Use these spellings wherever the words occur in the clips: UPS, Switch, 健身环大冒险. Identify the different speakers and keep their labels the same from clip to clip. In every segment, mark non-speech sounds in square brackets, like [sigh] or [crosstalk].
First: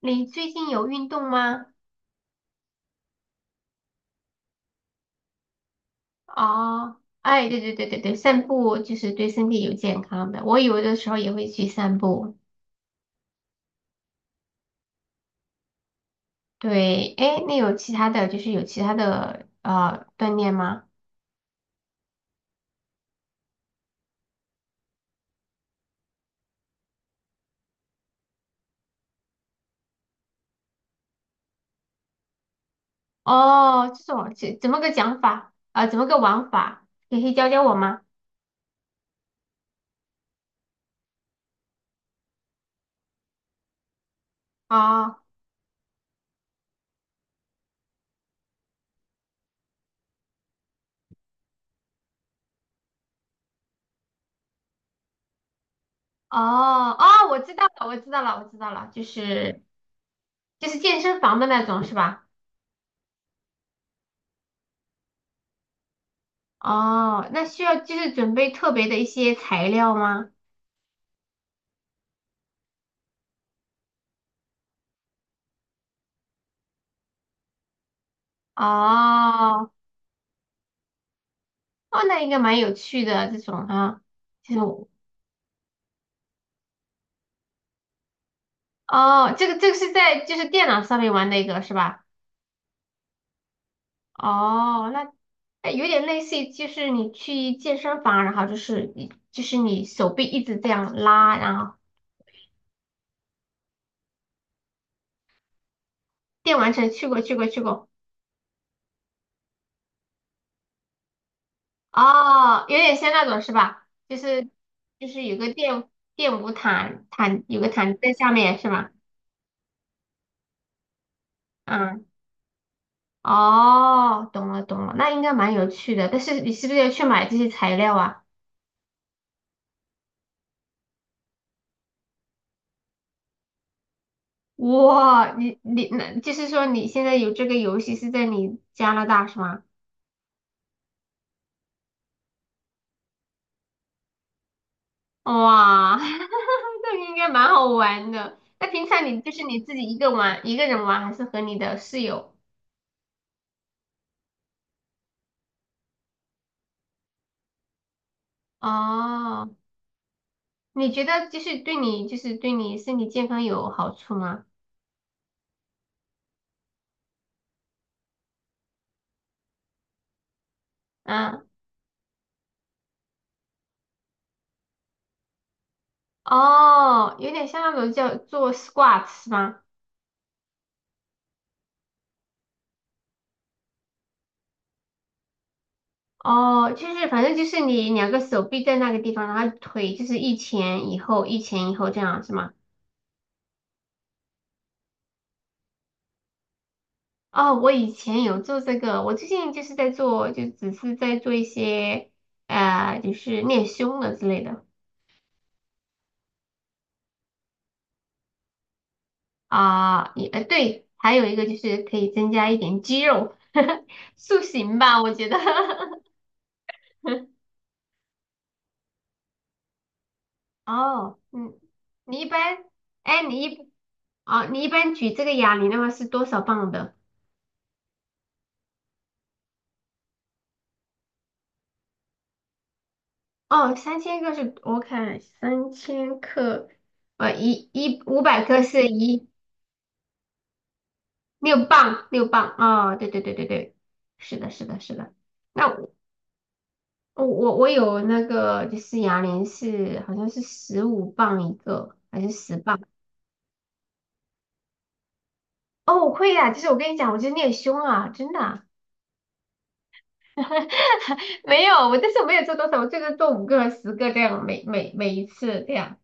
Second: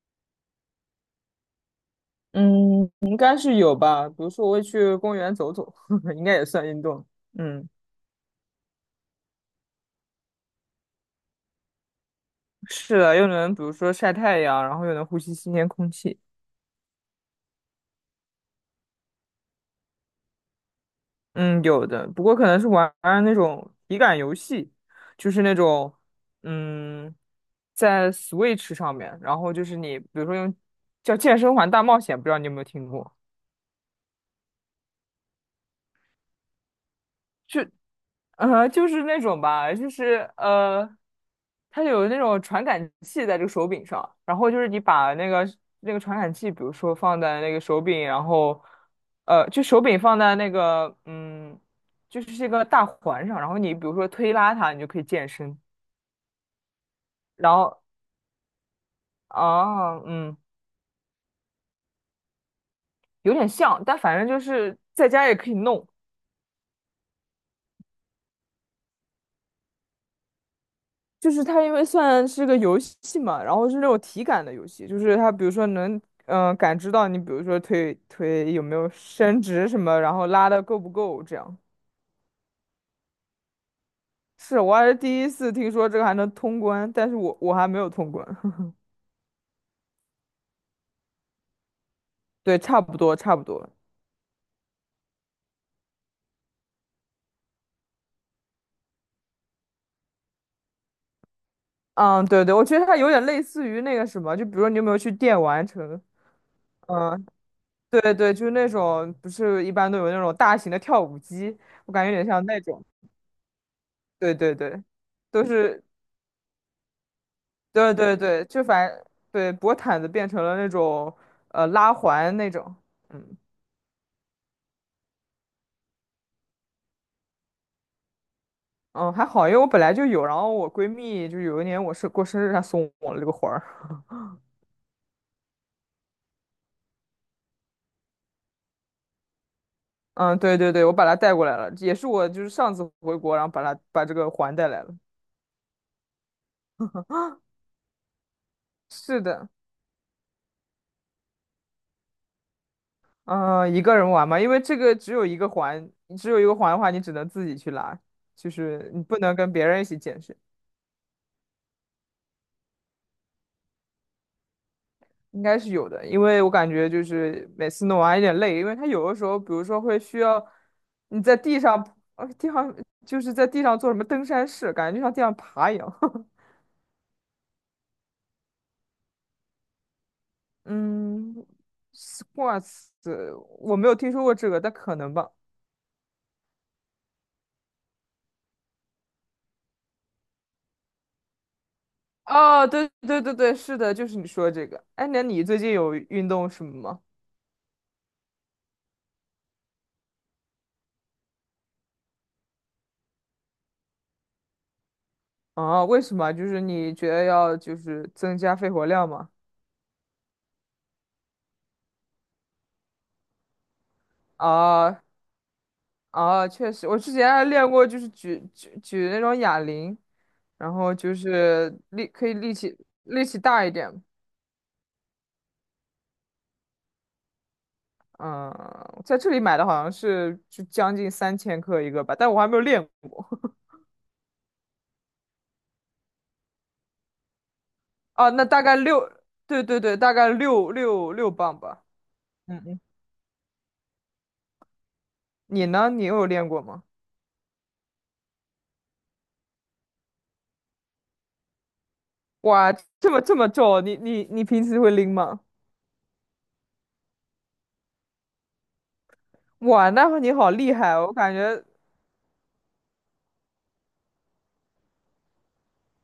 Speaker 1: 你最近有运动吗？
Speaker 2: 嗯，应该是有吧。比如说，我会去公园走走，[laughs] 应该也算运
Speaker 1: 哦，
Speaker 2: 动。
Speaker 1: 哎，对
Speaker 2: 嗯，
Speaker 1: 对对对对，散步就是对身体有健康的。我有的时候也会去散步。
Speaker 2: 是的，又能比如说晒太阳，然后又能呼吸新鲜空气。
Speaker 1: 对，哎，那有其他的锻炼吗？
Speaker 2: 嗯，有的。不过可能是玩玩那种体感游戏，就是那种嗯，在 Switch 上面，然后就是你比如说用叫《健身环大冒险》，不知道你有没有听过？
Speaker 1: 哦，这种这怎么个讲法啊、呃怎么个玩法？你可以教
Speaker 2: 就。
Speaker 1: 教我吗？
Speaker 2: 就是那种吧，它有那种传感器在这个手柄上，然后就是你把
Speaker 1: 哦
Speaker 2: 那个传感器，比如说放在那个手柄，然后就手柄放在那个就是这个大环上，然后你比如说推拉它，你就可以健身。
Speaker 1: 哦哦，我
Speaker 2: 然
Speaker 1: 知道
Speaker 2: 后
Speaker 1: 了，我知道了，我知道了，就是
Speaker 2: 啊，
Speaker 1: 就是健身房的那种是吧？
Speaker 2: 有点像，但反正就是在家也可以弄。
Speaker 1: 哦，那需要就是准备特别的一些材料吗？
Speaker 2: 就是它因为算是个游戏嘛，然后是那种体感的游戏，就是它比如说能感知到你，比如说腿有没有伸直
Speaker 1: 哦
Speaker 2: 什么，然后拉的够不够这样。
Speaker 1: 哦，那应该蛮有趣的这种啊。这
Speaker 2: 是，我还
Speaker 1: 种
Speaker 2: 是第一次听说这个还能通关，但是我还没有通关。[laughs]
Speaker 1: 哦，这个是在就是电脑上面玩的一个是吧？
Speaker 2: 对，差不多，差不多。
Speaker 1: 哦，那哎有点类似于就是你去健身房，然后就是你手臂一直这样拉，然后
Speaker 2: 嗯，对对，我觉得它有点类似于那个什么，就比如说你有没有去电玩城？
Speaker 1: 电玩城去过
Speaker 2: 嗯，
Speaker 1: 去过去过。
Speaker 2: 对对，就是那种不是一般都有那种大型的跳舞机，我感觉有点像那
Speaker 1: 哦，有
Speaker 2: 种。
Speaker 1: 点像那种是吧？就
Speaker 2: 对
Speaker 1: 是
Speaker 2: 对对，
Speaker 1: 就是有
Speaker 2: 都
Speaker 1: 个
Speaker 2: 是
Speaker 1: 电舞毯有个毯
Speaker 2: 对
Speaker 1: 子在
Speaker 2: 对
Speaker 1: 下
Speaker 2: 对，
Speaker 1: 面是吧？
Speaker 2: 对薄毯子变成了那种拉
Speaker 1: 嗯，
Speaker 2: 环那种，嗯
Speaker 1: 哦，懂了懂了，那应该蛮有趣的，但是你是不是要去买这些材料啊？
Speaker 2: 嗯还好，因为我本来就有，然后我闺蜜就有一年我是过生日，她送我了这个环儿，
Speaker 1: 哇，你那就是说你现在有这个游戏是在你加拿大是吗？
Speaker 2: 嗯对对对，我把它带过来了，也是我就是上次回国，然后把它把这个环带来了。
Speaker 1: 哇，[laughs] 那应该蛮好玩的。那平常你
Speaker 2: 是
Speaker 1: 就是
Speaker 2: 的，
Speaker 1: 你自己一个人玩，还是和你的室友？
Speaker 2: 嗯、一个人玩嘛，因为这个只有一个环，只有一个环的话，你只能自己去拉，就是你不能
Speaker 1: 哦，
Speaker 2: 跟别人一起健身。
Speaker 1: 你觉得就是对你就是对你身体健康有好处吗？
Speaker 2: 应该是有的，因为我感觉就是每次弄完有点累，因为它有的时候，比如说会需要你在
Speaker 1: 嗯，
Speaker 2: 地上，呃，地上就是在地上做什么登山式，感觉就像地上爬一样。[laughs]
Speaker 1: 哦，有点像那种叫做 squat 是吗？
Speaker 2: 嗯，squats，我没有听说过这个，但可能吧。
Speaker 1: 哦，就是反正就是你两个手臂在那个地方，然后腿就是一前一后，一前一后这样是吗？
Speaker 2: 哦，对对对对，是的，就是你说的这个。哎，那你最近有运动什么吗？
Speaker 1: 哦，我以前有做这个，我最近就是在做，就只是在做一些，就是练胸的之类的。
Speaker 2: 啊，为什么？就是你觉得要就是增加肺活量吗？
Speaker 1: 啊，对，还有一个就是可以增加一点肌肉，[laughs] 塑形
Speaker 2: 啊，
Speaker 1: 吧，我觉得。
Speaker 2: 啊，确实，我之前
Speaker 1: [laughs]
Speaker 2: 还练过，就是举那种哑铃，然后就
Speaker 1: 哦，嗯，
Speaker 2: 是力
Speaker 1: 你一
Speaker 2: 可以力
Speaker 1: 般，
Speaker 2: 气
Speaker 1: 哎，
Speaker 2: 力气
Speaker 1: 你
Speaker 2: 大一
Speaker 1: 一
Speaker 2: 点。
Speaker 1: 哦，你一般举这个哑铃的话是多少磅的？
Speaker 2: 嗯，在这里买的好像是就将近3千克一个吧，但我还没有练过。
Speaker 1: 哦，三千克是，我看三千克，一五
Speaker 2: 啊，
Speaker 1: 百
Speaker 2: 那
Speaker 1: 克
Speaker 2: 大概
Speaker 1: 是
Speaker 2: 六，
Speaker 1: 一。
Speaker 2: 对对对，大概6磅
Speaker 1: 六
Speaker 2: 吧。
Speaker 1: 磅，六磅
Speaker 2: 嗯嗯，
Speaker 1: 啊！哦对对对对对，是的，是的，是的。那
Speaker 2: 你呢？
Speaker 1: 我
Speaker 2: 你有练过吗？
Speaker 1: 我我有那个就是哑铃是好像是15磅一个，还是十
Speaker 2: 哇，
Speaker 1: 磅？
Speaker 2: 这么重，你平时会拎吗？
Speaker 1: 哦，我会呀，就是我跟你讲，我就你练胸啊，真的啊。
Speaker 2: 哇，那你好厉害
Speaker 1: [laughs]
Speaker 2: 哦，我感觉
Speaker 1: 没有，但是我没有做多少，我最多做五个、十个这样，每一次这样。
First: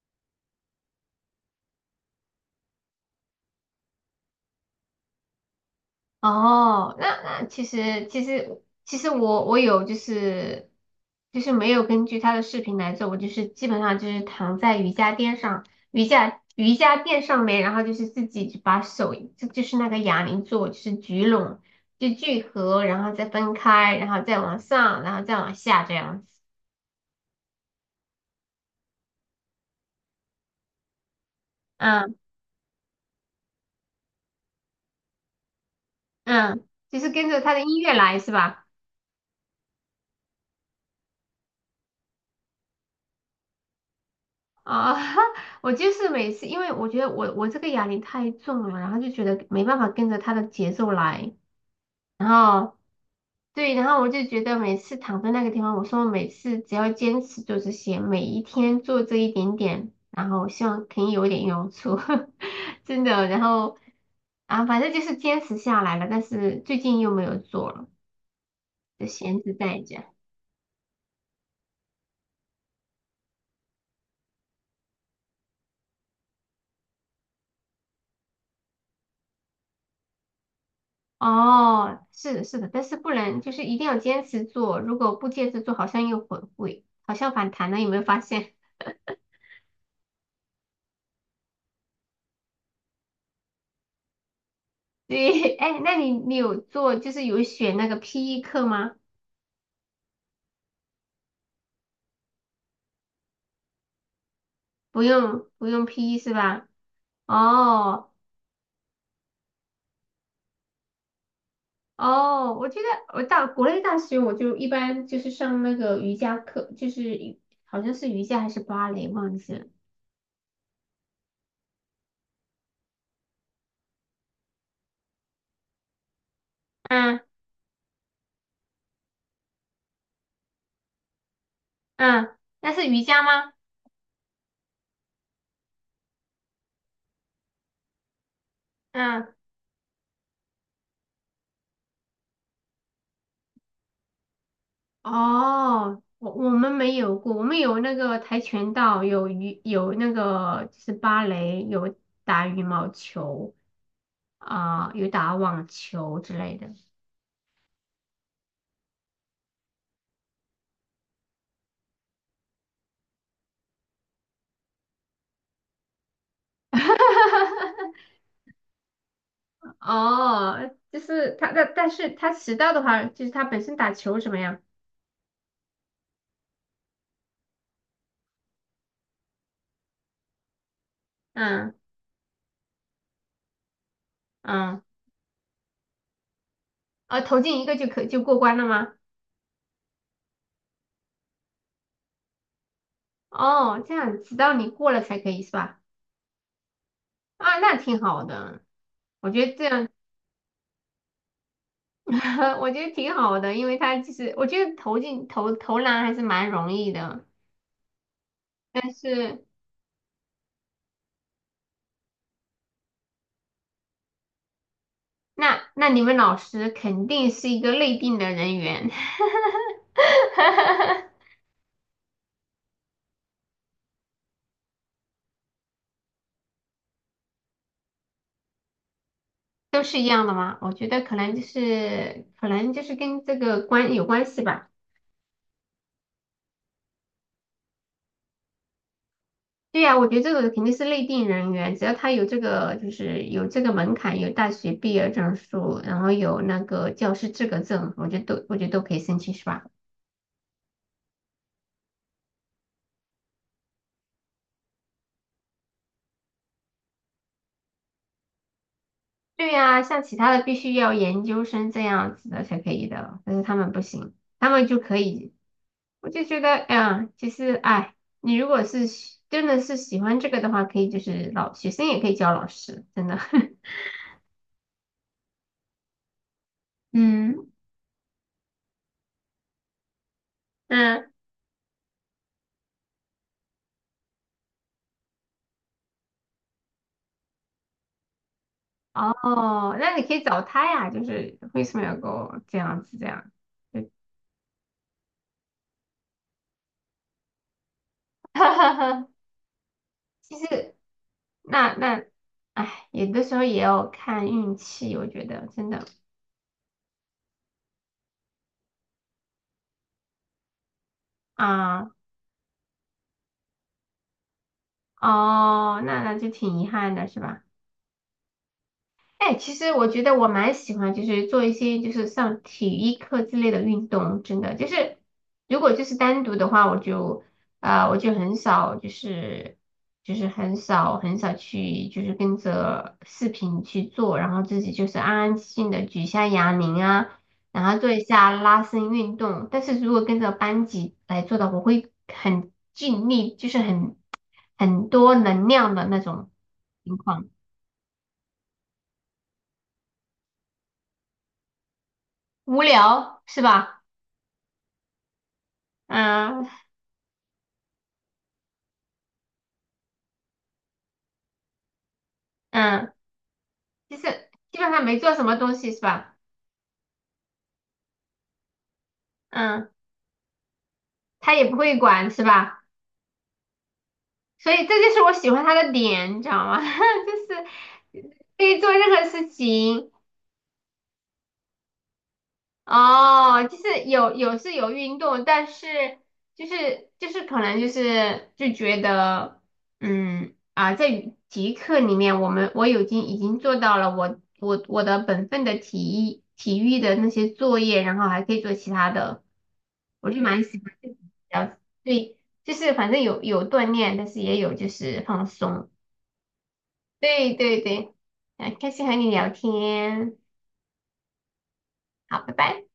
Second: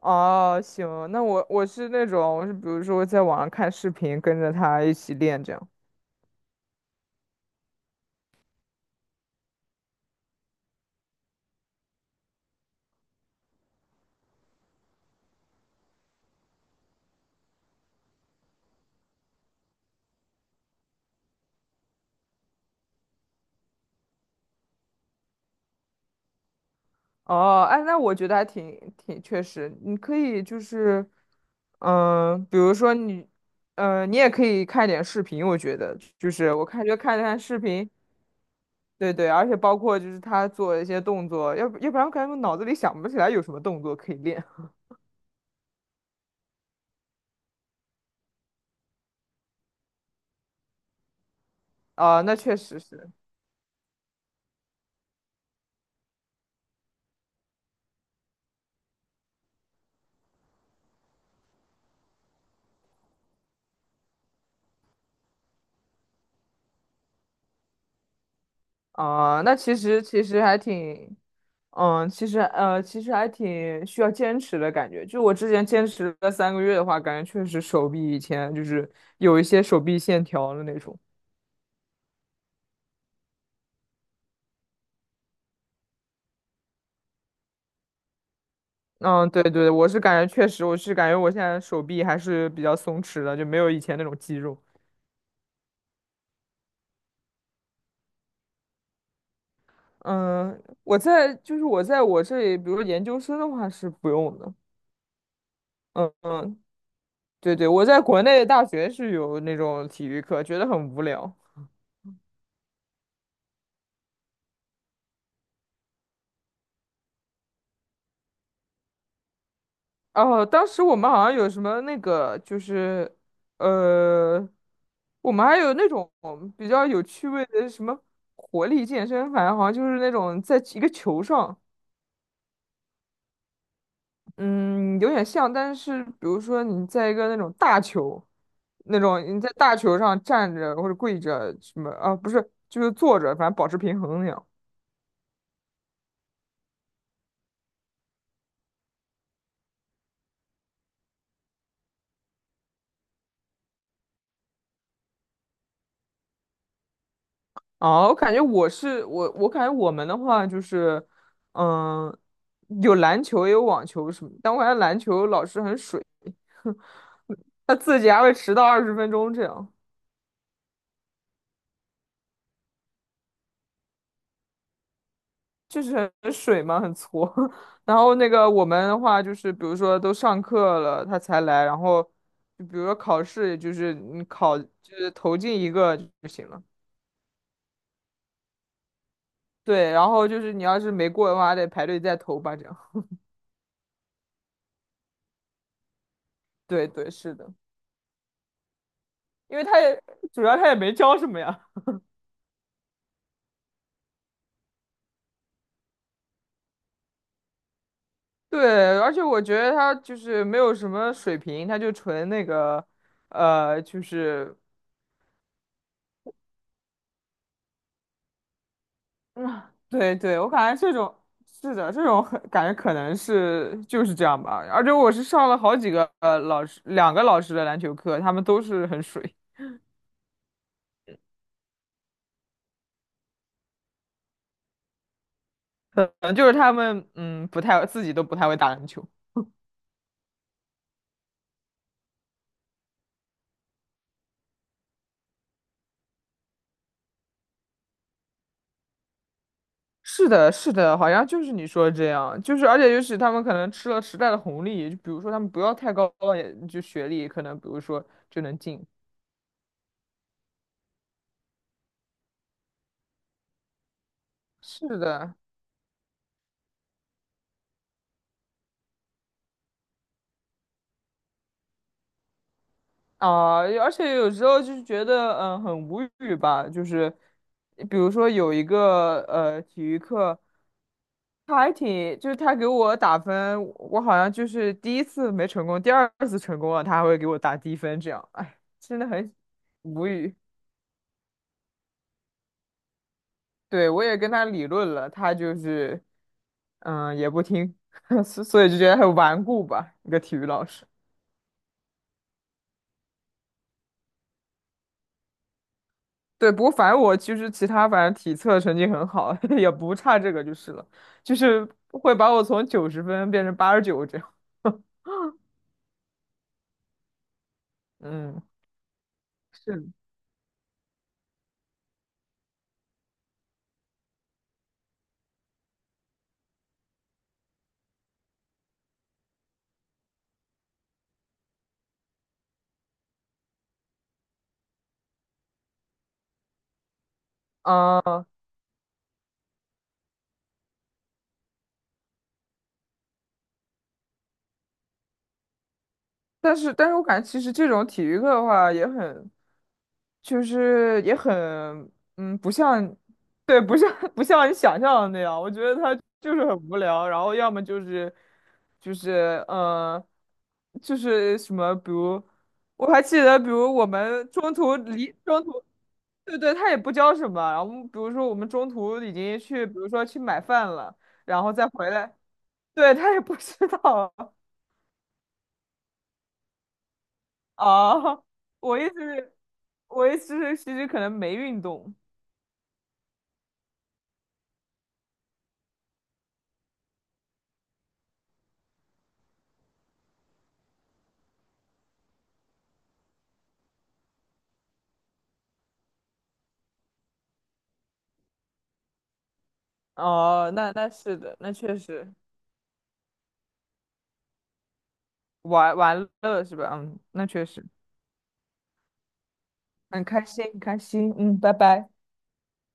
Speaker 2: 哦，行，那我是那种，我是比如说在网上看视频，跟着他一起练这样。
Speaker 1: 哦，那其实我有就是没有根据他的视频来做，我就是基本上就是躺在瑜伽垫上，瑜伽垫上面，然后就是自己就把手就是那个哑铃做，就是聚拢就聚合，然后再分开，然后再往上，然后再往下这样子。
Speaker 2: 哦，哎，那我觉得还挺确实，你可以就是，
Speaker 1: 嗯
Speaker 2: 比如说你，你也可以看点视频，我觉得就是我
Speaker 1: 嗯，
Speaker 2: 看
Speaker 1: 就是
Speaker 2: 看
Speaker 1: 跟
Speaker 2: 看
Speaker 1: 着他
Speaker 2: 视
Speaker 1: 的音
Speaker 2: 频，
Speaker 1: 乐来是吧？
Speaker 2: 对对，而且包括就是他做一些动作，要不然我感觉我脑子里想不起来有什么动作可以练。
Speaker 1: 啊，[laughs] 我就是每次，因为我觉得我这个哑铃太重了，然后就觉得没办法跟着他的节奏来，
Speaker 2: 啊、
Speaker 1: 然
Speaker 2: 那确
Speaker 1: 后
Speaker 2: 实是。
Speaker 1: 对，然后我就觉得每次躺在那个地方，我说我每次只要坚持做这些，每一天做这一点点，然后希望可以有一点用处。[laughs] 真的，然后啊，反正就是坚持下来了，但是最近又没有做了，就闲
Speaker 2: 啊、
Speaker 1: 置
Speaker 2: 那其
Speaker 1: 在
Speaker 2: 实
Speaker 1: 家。
Speaker 2: 其实还挺，其实还挺需要坚持的感觉。就我之前坚持了3个月的话，感觉确实手臂以前就是有一些手臂线条的那种。
Speaker 1: 哦，是的，是的，但是不能，就是一定要坚持做。如果不坚持做，好像又会，好像反弹了，有没有发现？
Speaker 2: 嗯，对对，我是感觉确实，我是感觉我现在手臂还是比较松弛的，就没有以前那种肌肉。
Speaker 1: [laughs] 对，哎，那你有做，就是有选那个 PE 课吗？
Speaker 2: 嗯，我在我这里，比如研究生的话是不用的。
Speaker 1: 不用，不用
Speaker 2: 嗯
Speaker 1: PE 是
Speaker 2: 嗯，
Speaker 1: 吧？
Speaker 2: 对对，我在
Speaker 1: 哦
Speaker 2: 国内大学是有那种体育课，觉得很无聊。
Speaker 1: 哦，我觉得我到国内大学，我就一般就是上那个瑜伽课，就是瑜好像是瑜伽还是芭蕾，忘记了。
Speaker 2: 哦，当时我们好像有什么那个，就是，呃，我们还有那种比较有
Speaker 1: 嗯
Speaker 2: 趣味的什么活力健身，反正好像就是那种在一个球上，
Speaker 1: 嗯，那是瑜伽吗？
Speaker 2: 嗯，有点像，但是比如说你在一个那种大球，那种
Speaker 1: 嗯。
Speaker 2: 你在大球上站着或者跪着什么啊，不是，就是坐着，反正保持平衡那样。
Speaker 1: 哦，我们没有过，我们有那个跆拳道，有那个就是芭蕾，有打羽毛球啊、有打网球之类的。
Speaker 2: 哦，我感觉我感觉我们的话就是，嗯，有篮球也有网球什么，但我感觉篮球老师很水，他自
Speaker 1: [laughs]
Speaker 2: 己还会迟到20分钟这样，
Speaker 1: 哦，就是他，但是他迟到的话，就是他本身打球怎么样？
Speaker 2: 就是很水嘛，很挫。[laughs] 然后那个我们的话就是，比如说都上课了他才来，
Speaker 1: 嗯
Speaker 2: 然后就比如说考试，就是
Speaker 1: 嗯，
Speaker 2: 投进一个就行了。
Speaker 1: 啊，投进一个就过关了吗？
Speaker 2: 对，然后就是你要是没过的话，还得排队再投吧，这样。[laughs]
Speaker 1: 哦，这样直到你过了才可以是吧？
Speaker 2: 对对，是的，
Speaker 1: 啊，那挺好的，我觉得
Speaker 2: 因为
Speaker 1: 这样。
Speaker 2: 主要他也没教什么呀。
Speaker 1: [laughs] 我觉得挺好的，因为他就是，我觉得投篮还是蛮容易的，但
Speaker 2: 对，而且我
Speaker 1: 是
Speaker 2: 觉得他就是没有什么水平，他就纯那个，呃，就是，
Speaker 1: 那你们老师肯定是一个内定的人员。
Speaker 2: 嗯，对对，我感觉这种是的，这种很感觉可能是就是这样吧。而且我是上了好几个老师，两个老师的篮球课，他们都是很水，
Speaker 1: [laughs] 都是一样的吗？我觉得可能就是跟这个有关系吧。
Speaker 2: 可能就是他们不太会打篮球。
Speaker 1: 对呀，我觉得这个肯定是内定人员，只要他有这个门槛，有大学毕业证书，然后有那个教师资格证，我觉得都可以申请，是吧？
Speaker 2: 是的，是的，好像就是你说的这样，就是而且就是他们可能吃了时代的红利，就比如说他们不要太高的就学历，可能比如说就能进。
Speaker 1: 对呀、像其他的必须要研究生这样子的才可以的，但是他们不行，他们就可
Speaker 2: 是
Speaker 1: 以。
Speaker 2: 的。
Speaker 1: 我就觉得，哎呀，其实，哎，你如果真的是喜欢这个的话，可以就是老学生也可以教老师，真的。
Speaker 2: 啊，
Speaker 1: [laughs]
Speaker 2: 而且有时候就是觉得，嗯，很无语吧。就是，
Speaker 1: 嗯，
Speaker 2: 比如说有一个体育课，
Speaker 1: 嗯，
Speaker 2: 他还挺，就是他给我打分，我好像就是第一次没成功，第二次成功了，他还会给我打低分，这样，哎，真的很
Speaker 1: 哦，那你
Speaker 2: 无
Speaker 1: 可以
Speaker 2: 语。
Speaker 1: 找他呀，就是为什么要给我这样子这样？对，
Speaker 2: 对，我也跟他理论了，他就是，嗯，也不听，[laughs] 所以就觉得
Speaker 1: [laughs]
Speaker 2: 很顽固吧，一个体
Speaker 1: 其
Speaker 2: 育老
Speaker 1: 实
Speaker 2: 师。
Speaker 1: 那，哎，有的时候也要看运气，我觉得真的
Speaker 2: 对，不过反正我其实其他，反正体测成绩很好，[laughs] 也不差这个就是了，就是
Speaker 1: 啊。
Speaker 2: 会把我从90分变成89这样。[laughs]
Speaker 1: 哦，那就挺遗憾的，是吧？
Speaker 2: 嗯，
Speaker 1: 哎，其实我
Speaker 2: 是，
Speaker 1: 觉得我蛮喜欢，就是做一些就是上体育课之类的运动，真的就是如果就是单独的话，我就很少就是很少很少去就是跟着视频去做，然后自己就是安安静静的举一下哑铃啊，然后做一
Speaker 2: 啊、
Speaker 1: 下拉伸运动。但是如果跟着班级来做的，我会很尽力，就是很多能量的那种
Speaker 2: 但是
Speaker 1: 情
Speaker 2: 我感觉
Speaker 1: 况。
Speaker 2: 其实这种体育课的话也很，就是也很，嗯，不
Speaker 1: 无
Speaker 2: 像，
Speaker 1: 聊是
Speaker 2: 对，不
Speaker 1: 吧？
Speaker 2: 像 [laughs] 不像你想象的那样。我觉得他就是
Speaker 1: 嗯
Speaker 2: 很无聊，然后要么就是就是嗯，就是什么，比如我
Speaker 1: 嗯，
Speaker 2: 还记得，比如我
Speaker 1: 就是
Speaker 2: 们
Speaker 1: 基本上没做什么
Speaker 2: 中
Speaker 1: 东
Speaker 2: 途，
Speaker 1: 西是吧？
Speaker 2: 对对，他也不教什么。然后比如说我们中途已经去，
Speaker 1: 嗯，
Speaker 2: 比如说去买饭了，
Speaker 1: 他
Speaker 2: 然
Speaker 1: 也
Speaker 2: 后
Speaker 1: 不
Speaker 2: 再
Speaker 1: 会
Speaker 2: 回
Speaker 1: 管
Speaker 2: 来，
Speaker 1: 是吧？
Speaker 2: 对，他也不知道
Speaker 1: 所以这就是我喜欢他的点，你知道吗？
Speaker 2: [laughs]
Speaker 1: [laughs] 就是
Speaker 2: 啊。
Speaker 1: 可以做
Speaker 2: 我意思
Speaker 1: 任何事
Speaker 2: 是，
Speaker 1: 情。
Speaker 2: 我意一是，其实可能没运动。
Speaker 1: 哦，就是有有是有运动，但是可能就是就觉得，嗯啊，在体育课里面，我已经做到了我的本分的体育的那些作业，然后还可以做其他的。我就蛮
Speaker 2: 哦，
Speaker 1: 喜欢
Speaker 2: 那
Speaker 1: 这
Speaker 2: 那
Speaker 1: 种
Speaker 2: 是
Speaker 1: 比
Speaker 2: 的，那
Speaker 1: 较
Speaker 2: 确实
Speaker 1: 对，就是反正有锻炼，但是也有就是放松。
Speaker 2: 玩玩乐是吧？嗯，那
Speaker 1: 对
Speaker 2: 确
Speaker 1: 对
Speaker 2: 实
Speaker 1: 对，很开心和你聊
Speaker 2: 很
Speaker 1: 天，
Speaker 2: 开心，很开心。嗯，拜拜。
Speaker 1: 好，拜拜。